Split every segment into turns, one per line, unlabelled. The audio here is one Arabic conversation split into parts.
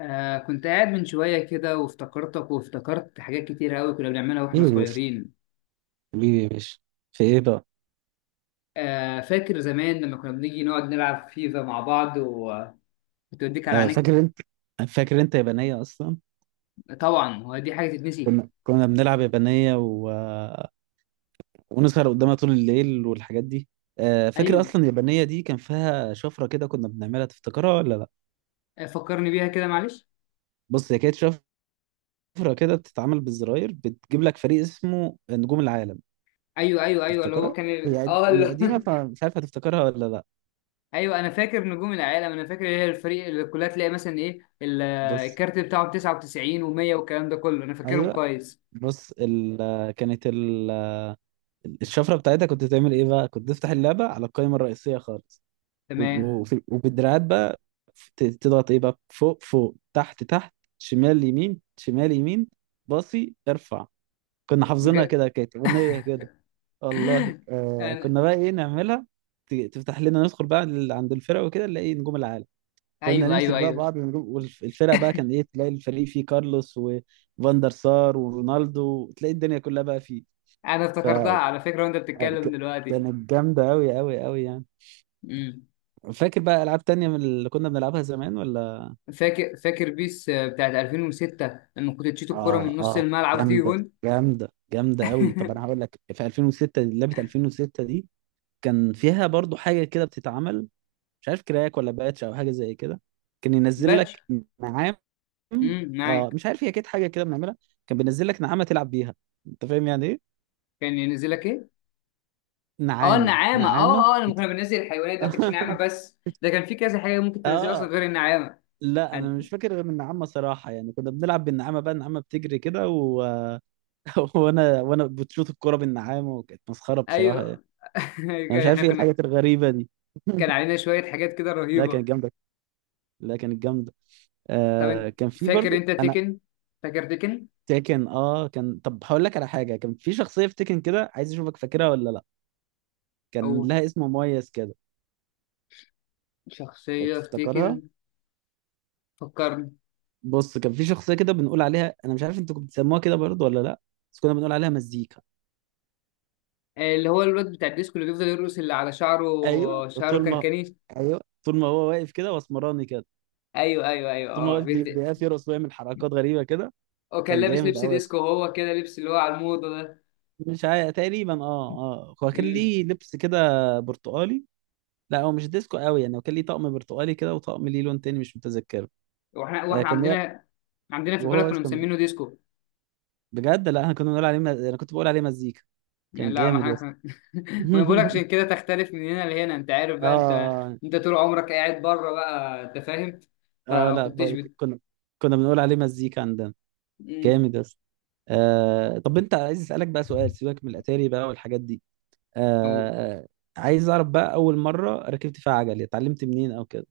كنت قاعد من شوية كده، وافتكرتك وافتكرت حاجات كتير أوي كنا بنعملها
ايه
وإحنا
يا باشا.
صغيرين.
حبيبي يا باشا. في ايه بقى؟
فاكر زمان لما كنا بنيجي نقعد نلعب فيفا مع بعض، وتوديك على عينيك.
فاكر انت، فاكر انت يابانية اصلا.
طبعا هو دي حاجة تتنسي؟
كنا بنلعب يابانية ونسهر قدامها طول الليل والحاجات دي. فاكر
أيوه.
اصلا اليابانية دي كان فيها شفرة كده كنا بنعملها، تفتكرها ولا لا؟
فكرني بيها كده، معلش.
بص، هي كانت شفرة كده بتتعمل بالزراير، بتجيب لك فريق اسمه نجوم العالم.
أيوه أيوه أيوه، اللي هو
تفتكرها؟
كان
هي قد- هي قديمة، فمش عارف هتفتكرها ولا لا.
أيوه، أنا فاكر نجوم العالم. أنا فاكر إيه الفريق اللي كلها، تلاقي مثلا إيه
بص،
الكارت بتاعه 99 و100 والكلام ده كله، أنا فاكرهم
ايوه.
كويس.
بص ال... كانت ال... الشفرة بتاعتها كنت تعمل ايه بقى؟ كنت تفتح اللعبة على القائمة الرئيسية خالص، و-
تمام.
وفي وبالدراعات بقى تضغط ايه بقى؟ فوق فوق تحت تحت شمال يمين شمال يمين باصي ارفع. كنا حافظينها
بجد.
كده، كانت اغنيه كده. والله
أنا...
كنا بقى ايه نعملها، تفتح لنا ندخل بقى عند الفرق وكده نلاقي نجوم العالم. كنا
أيوه
نمسك
أيوه
بقى
أيوه،
بعض النجوم، والفرق بقى كان ايه، تلاقي الفريق فيه كارلوس وفاندر سار ورونالدو، تلاقي الدنيا كلها بقى فيه.
انا
ف
افتكرتها على فكره وانت بتتكلم دلوقتي.
كانت جامده قوي قوي قوي يعني.
امم.
فاكر بقى العاب تانية من اللي كنا بنلعبها زمان ولا؟
فاكر بيس، بتاعت 2006، لما كنت تشيط الكرة
اه
من نص
اه،
الملعب وتيجي
جامده
جون.
جامده جامده قوي. طب انا هقول لك، في 2006 لعبه 2006 دي كان فيها برضو حاجه كده بتتعمل، مش عارف كراك ولا باتش او حاجه زي كده، كان ينزل
باتش.
لك. نعام. اه
معاك.
مش عارف، هي كانت حاجه كده بنعملها، كان بينزل لك نعامه تلعب بيها. انت فاهم يعني ايه؟
كان ينزل لك ايه؟ اه،
نعامه،
النعامه.
نعامه.
اه اه، لما كنا بننزل الحيوانات ده ما كانتش نعامه، بس ده كان في كذا حاجه ممكن تنزلها اصلا
اه.
غير النعامه.
لا انا
هن-
مش فاكر غير النعامه صراحه، يعني كنا بنلعب بالنعامه بقى، النعامه بتجري كده و... وانا بتشوط الكوره بالنعامه، وكانت مسخره بصراحه.
ايوه.
انا مش
احنا
عارف ايه
كنا،
الحاجات الغريبه دي.
كان علينا شويه حاجات كده
لا
رهيبه.
كانت جامده، لا كانت جامده.
طب انت،
كان في
فاكر
برضو
انت
انا.
تيكن؟ فاكر تيكن؟
تيكن اه، كان، طب هقول لك على حاجه، كان في شخصيه في تيكن كده عايز اشوفك فاكرها ولا لا، كان
او
لها اسم مميز كده.
شخصيه في
تفتكرها؟
تيكن؟ فكرني.
بص كان في شخصيه كده بنقول عليها، انا مش عارف انتوا كنتوا بتسموها كده برضو ولا لا، بس كنا بنقول عليها مزيكا.
اللي هو الواد بتاع الديسكو، اللي بيفضل يرقص، اللي على شعره.
ايوه
شعره
طول
كان
ما،
كنيف.
ايوه طول ما هو واقف كده واسمراني كده،
ايوه ايوه ايوه
طول ما هو
اه
واقف بيقف يرقص ويعمل حركات غريبه كده.
هو كان
كان
لابس
جامد
لبس
قوي.
ديسكو، وهو كده لبس اللي هو على الموضه ده.
مش عارف تقريبا، اه اه، هو كان
امم.
ليه لبس كده برتقالي. لا هو مش ديسكو قوي يعني، هو كان ليه طقم برتقالي كده وطقم ليه لون تاني مش متذكره.
واحنا
آه
واحنا
كان لا-
عندنا في البلد
وهو
كنا
كان،
مسمينه ديسكو.
بجد لا احنا كنا بنقول عليه انا كنت بقول عليه مزيكا. كان
لا ما
جامد يا
احنا
اسطى.
ما أنا بقولك، عشان كده تختلف من هنا لهنا. انت عارف بقى، انت
اه
انت طول عمرك قاعد بره بقى، انت فاهم.
اه،
فما
لا
كنتش
برضه
بت...
كنا، كنا بنقول عليه مزيكا عندنا.
امم.
جامد يا اسطى. آه طب، انت عايز اسالك بقى سؤال، سيبك من الاتاري بقى والحاجات دي.
أوه.
آه آه، عايز اعرف بقى، اول مره ركبت فيها عجل اتعلمت منين او كده؟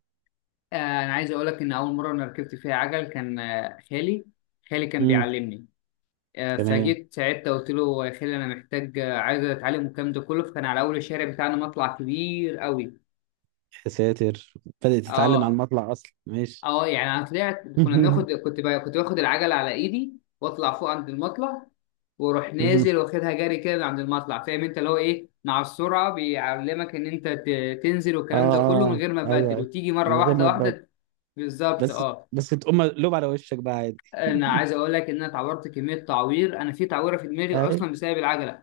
انا عايز اقول لك ان اول مره انا ركبت فيها عجل كان، خالي. خالي كان
امم.
بيعلمني.
تمام.
فجيت ساعتها قلت له: يا خالي انا محتاج، عايز اتعلم الكلام ده كله. فكان على اول الشارع بتاعنا مطلع كبير قوي.
يا ساتر، بدأت تتعلم على
اه.
المطلع اصلا؟ ماشي.
اه يعني انا طلعت، كنا بناخد كنت بقى كنت باخد العجله على ايدي واطلع فوق عند المطلع، واروح
مهم.
نازل واخدها جري كده من عند المطلع. فاهم انت اللي هو ايه، مع السرعه بيعلمك ان انت تنزل
اه
والكلام ده كله، من
اه
غير ما
ايوه،
تبدل
أيوة.
وتيجي مره
من غير
واحده
ما تبدأ،
واحده. بالظبط،
بس
اه.
بس تقوم مقلوب على وشك بقى عادي.
انا عايز اقول لك ان انا اتعورت كميه تعوير. انا في تعويره في دماغي
ايوه.
اصلا بسبب العجله.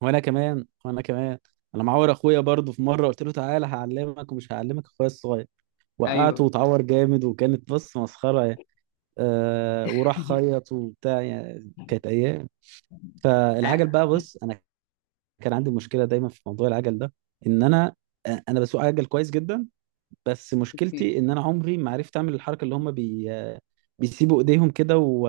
وانا كمان. انا معور اخويا برضه، في مره قلت له تعالى هعلمك، ومش هعلمك اخويا الصغير، وقعته
ايوه.
وتعور جامد، وكانت بص مسخره يعني. وراح خيط وبتاع، يعني كانت ايام.
آه،
فالعجل بقى، بص انا كان عندي مشكله دايما في موضوع العجل ده، ان انا، انا بسوق عجل كويس جدا، بس مشكلتي ان انا عمري ما عرفت اعمل الحركه اللي هم بيسيبوا ايديهم كده و...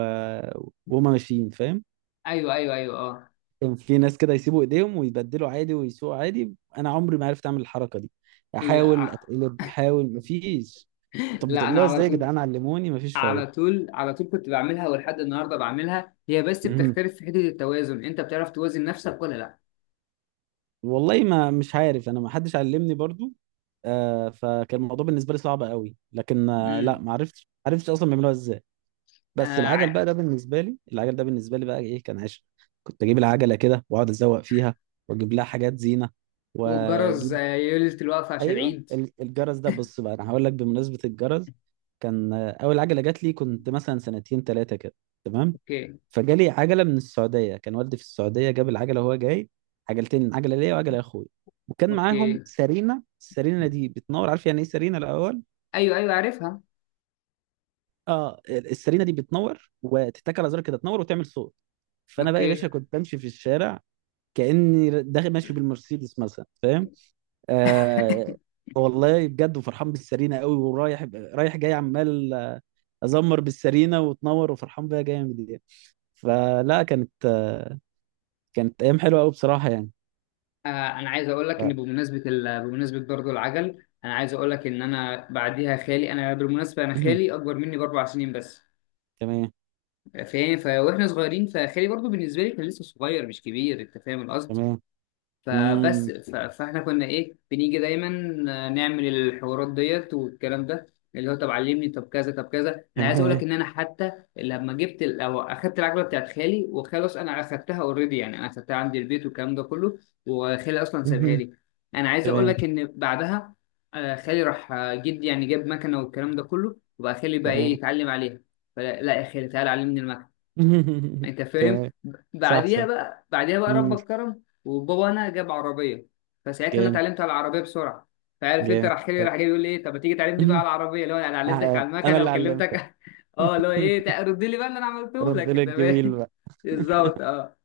وهم ماشيين، فاهم؟
ايوه ايوه ايوه اه.
كان في ناس كده يسيبوا ايديهم ويبدلوا عادي ويسوقوا عادي، انا عمري ما عرفت اعمل الحركه دي، احاول
لا،
اتقلب احاول مفيش. طب
لا انا
بتعملوها
على
ازاي يا
طول.
جدعان؟ علموني، مفيش
على
فايده.
طول على طول كنت بعملها، ولحد النهارده بعملها. هي بس
مهم.
بتختلف في حته التوازن. انت بتعرف توازن نفسك ولا لا؟
والله ما مش عارف، انا ما حدش علمني برضو. آه فكان الموضوع بالنسبه لي صعب قوي، لكن آه لا
امم.
ما عرفتش، عرفتش اصلا بيعملوها ازاي. بس
آه
العجل بقى
ع-
ده بالنسبه لي، العجل ده بالنسبه لي بقى ايه، كان عشق. كنت اجيب العجله كده واقعد ازوق فيها، واجيب لها حاجات زينه،
والجرس،
واجيب،
ليله الوقفه عشان
ايوه
العيد.
الجرس ده، بص بقى انا هقول لك بمناسبه الجرس. كان اول عجله جات لي كنت مثلا سنتين ثلاثه كده. تمام.
اوكي.
فجالي عجله من السعوديه، كان والدي في السعوديه جاب العجله وهو جاي، عجلتين، عجله ليا وعجله لاخويا، وكان معاهم
اوكي.
سرينه، السرينه دي بتنور، عارف يعني ايه سرينه الاول؟
ايوه ايوه، عارفها.
اه السرينه دي بتنور وتتك على زرار كده، تنور وتعمل صوت. فانا بقى يا
اوكي.
باشا كنت بمشي في الشارع كاني داخل ماشي بالمرسيدس مثلا، فاهم؟ آه والله بجد، وفرحان بالسرينه قوي، ورايح رايح جاي عمال ازمر بالسرينه وتنور وفرحان بيها جامد يعني. فلا كانت آه، كانت ايام حلوه قوي بصراحه يعني.
آه انا عايز اقول لك
ف...
ان بمناسبه برضه العجل، انا عايز اقول لك ان انا بعديها خالي، انا بالمناسبه انا
مهم.
خالي اكبر مني باربع سنين بس.
تمام.
واحنا صغيرين، فخالي برضو بالنسبه لي كان لسه صغير مش كبير، انت فاهم القصد.
تمام. مم.
فاحنا كنا ايه، بنيجي دايما نعمل الحوارات ديت والكلام ده، اللي هو: طب علمني، طب كذا طب كذا. انا عايز اقول
تمام.
لك ان انا حتى لما جبت ال... او اخدت العجله بتاعت خالي وخلاص، انا اخدتها اوريدي يعني، انا اخدتها عندي البيت والكلام ده كله. وخالي اصلا سابها
مهم.
لي. انا عايز اقول
تمام.
لك ان بعدها، خالي راح، جدي يعني جاب مكنه والكلام ده كله، وبقى خالي بقى ايه
تمام.
يتعلم عليها. فلا لا يا خالي تعالى علمني المكنه، انت فاهم.
تمام. صح
بعديها
صح.
بقى،
مم.
ربك كرم وبابا انا جاب عربيه. فساعتها انا
جامد.
اتعلمت على العربيه بسرعه. فعارف انت،
جامد.
راح جاي راح جاي بيقول لي ايه: طب ما تيجي تعلمني بقى على العربيه، اللي هو انا علمتك
آه،
على
انا
المكنه
اللي علمتك.
وكلمتك. اه، اللي هو ايه، رد لي بقى اللي انا عملته
رد
لك،
لي
انت
الجميل
فاهم.
بقى.
بالظبط، اه.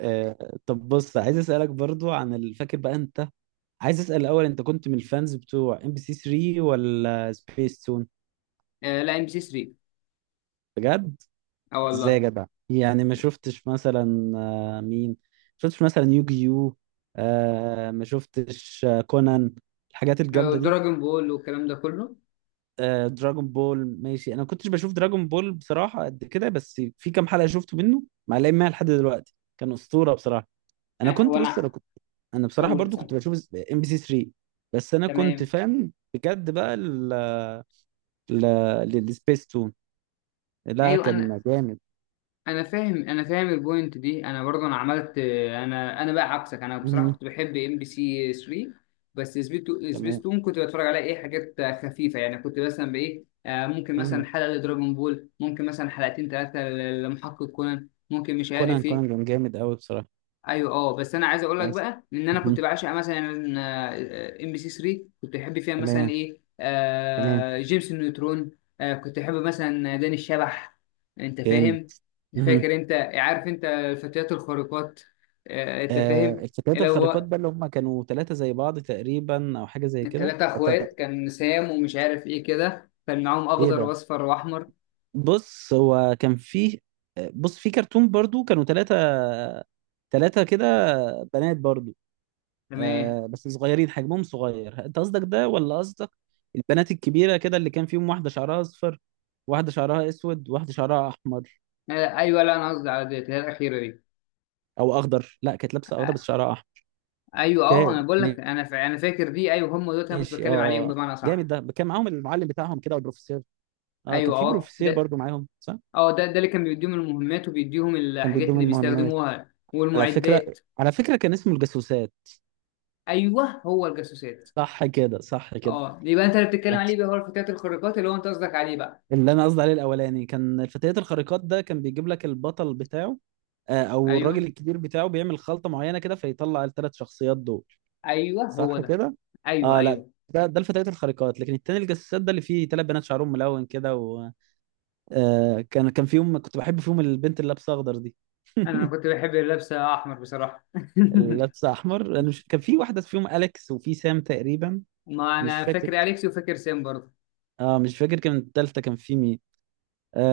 طب بص، عايز اسالك برضو عن فاكر بقى انت، عايز اسال الاول، انت كنت من الفانز بتوع ام بي سي 3 ولا سبيس تون؟
لا ام بي سي 3.
بجد؟
اه
ازاي يا
والله.
جدع؟ يعني ما شفتش مثلا مين، ما شفتش مثلا يوجيو؟ آه ما شفتش كونان؟ الحاجات الجامده دي.
دراجون بول والكلام ده كله.
آه دراجون بول، ماشي، انا ما كنتش بشوف دراجون بول بصراحه قد كده، بس في كام حلقه شفته منه معلقين معايا لحد دلوقتي، كان اسطوره بصراحه. انا كنت بص،
وانا
انا كنت، انا بصراحه
اول
برضو
سنه.
كنت بشوف ام بي سي 3، بس انا كنت
تمام.
فاهم بجد بقى ال ال السبيس تون، لا
ايوه انا،
كان جامد.
انا فاهم البوينت دي. انا برضه انا عملت، انا بقى عكسك، انا بصراحه
مهم.
كنت بحب ام بي سي 3. بس
تمام.
سبيستون كنت بتفرج على ايه، حاجات خفيفه يعني. كنت مثلا بايه، ممكن مثلا
مهم.
حلقه لدراجون بول، ممكن مثلا حلقتين ثلاثه لمحقق كونان، ممكن مش
كونان،
عارف ايه.
كونان كان جامد قوي بصراحه.
ايوه اه، بس انا عايز اقول لك
نايس.
بقى ان انا كنت
مهم.
بعشق مثلا، ام بي سي 3 كنت بحب فيها مثلا
تمام.
ايه،
تمام.
جيمس النيوترون. كنت بحب مثلا داني الشبح، انت
جامد.
فاهم.
مهم.
فاكر انت، عارف انت الفتيات الخارقات؟ انت
آه
فاهم.
الفتيات
اللي
الخارقات
هو
بقى، اللي هم كانوا ثلاثه زي بعض تقريبا او حاجه زي كده.
الثلاثه اخوات، كان سام ومش عارف ايه كده، كان معاهم
ايه
اخضر
ده؟
واصفر واحمر.
بص هو كان فيه، بص في كرتون برضو كانوا ثلاثة، ثلاثة كده، بنات برضو،
تمام.
آه بس صغيرين حجمهم صغير. انت قصدك ده ولا قصدك البنات الكبيرة كده اللي كان فيهم واحدة شعرها اصفر، واحدة شعرها اسود، واحدة شعرها احمر
آه، ايوه، لا انا قصدي على ديت، اللي هي الاخيره دي.
او اخضر؟ لا كانت لابسة اخضر
آه،
بس شعرها احمر.
ايوه اه،
اوكي
انا بقول لك، انا فاكر دي، ايوه هم دول، انا كنت
ماشي
بتكلم عليهم
اه،
بمعنى
جامد.
صح.
ده كان معاهم المعلم بتاعهم كده والبروفيسور. اه كان
ايوه
في
اه
بروفيسور
ده.
برضو معاهم صح،
اه، ده اللي كان بيديهم المهمات وبيديهم
كان
الحاجات
بيديهم
اللي
المهمات.
بيستخدموها
على فكرة،
والمعدات.
على فكرة كان اسمه الجاسوسات.
ايوه، هو الجاسوسات.
صح كده، صح كده.
اه، يبقى انت اللي بتتكلم عليه بقى هو الفتيات الخارقات، اللي هو انت قصدك عليه بقى.
اللي انا قصدي عليه الاولاني كان الفتيات الخارقات، ده كان بيجيب لك البطل بتاعه، او
ايوه
الراجل الكبير بتاعه بيعمل خلطة معينة كده فيطلع الثلاث شخصيات دول.
ايوه، هو
صح
ده.
كده.
ايوه
اه لا،
ايوه.
ده الفتيات الخارقات، لكن التاني الجساسات ده اللي فيه ثلاث بنات شعرهم ملون كده و، كان فيهم كنت بحب فيهم البنت اللي لابسه اخضر دي.
انا كنت بحب اللبسه احمر بصراحه.
اللي لابسه احمر، انا مش، كان في واحده فيهم اليكس وفي سام تقريبا.
ما
مش
انا
فاكر.
فاكر اليكس وفاكر سام برضه.
اه مش فاكر، كان التالتة كان في مين؟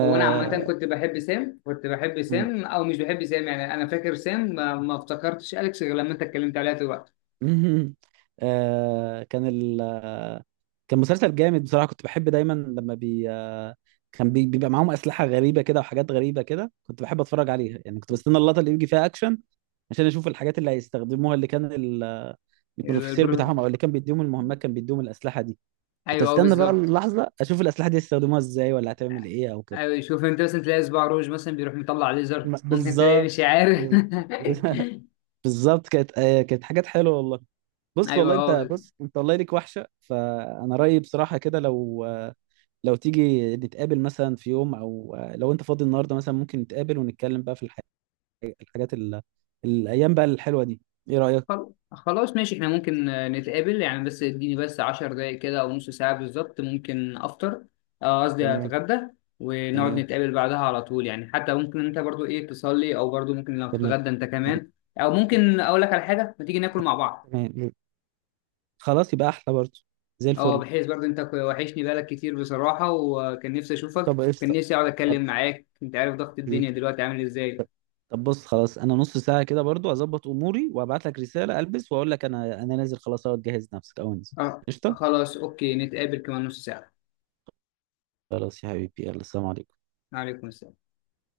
او انا عامه كنت بحب سام، كنت بحب سام او مش بحب سام يعني. انا فاكر سام، ما افتكرتش اليكس غير لما انت اتكلمت عليها دلوقتي.
مهم. آه كان ال آه، كان مسلسل جامد بصراحة، كنت بحب دايما لما بي آه كان بي بيبقى معاهم أسلحة غريبة كده وحاجات غريبة كده، كنت بحب أتفرج عليها، يعني كنت بستنى اللقطة اللي يجي فيها أكشن عشان أشوف الحاجات اللي هيستخدموها، اللي كان البروفيسور
البرو...
بتاعهم أو اللي كان بيديهم المهمات كان بيديهم الأسلحة دي. كنت
ايوه اه،
أستنى بقى
بالظبط.
اللحظة أشوف الأسلحة دي هيستخدموها إزاي ولا هتعمل إيه أو كده.
ايوه شوف انت، مثلا تلاقي صباع روج مثلا بيروح مطلع ليزر، ممكن تلاقي
بالظبط.
مش عارف.
بالظبط، كانت حاجات حلوة والله. بص
ايوه
والله انت،
اه.
بص انت والله ليك وحشه، فانا رايي بصراحه كده، لو، لو تيجي نتقابل مثلا في يوم، او لو انت فاضي النهارده مثلا ممكن نتقابل ونتكلم بقى في الحاجات ال... الايام بقى الحلوه دي، ايه رايك؟
خلاص، ماشي احنا ممكن، نتقابل يعني، بس اديني بس 10 دقايق كده او نص ساعة بالظبط، ممكن افطر، قصدي
تمام.
اتغدى. ونقعد
تمام.
نتقابل بعدها على طول يعني، حتى ممكن انت برضو ايه تصلي، او برضو ممكن لو
تمام.
تتغدى انت كمان. او ممكن اقول لك على حاجة، ما تيجي ناكل مع بعض.
تمام. خلاص يبقى احلى برضه، زي
اه،
الفل.
بحيث برضو انت وحشني بالك كتير بصراحة، وكان نفسي اشوفك،
طب
كان
قشطه.
نفسي اقعد اتكلم معاك. انت عارف ضغط
حبيبي.
الدنيا دلوقتي عامل ازاي.
طب بص خلاص، انا نص ساعه كده برضه اظبط اموري وابعت لك رساله البس واقول لك، انا نازل خلاص اهو، تجهز نفسك او انزل.
اه
قشطه.
خلاص، اوكي نتقابل كمان نص ساعة.
خلاص يا حبيبي، يلا سلام عليكم.
عليكم السلام.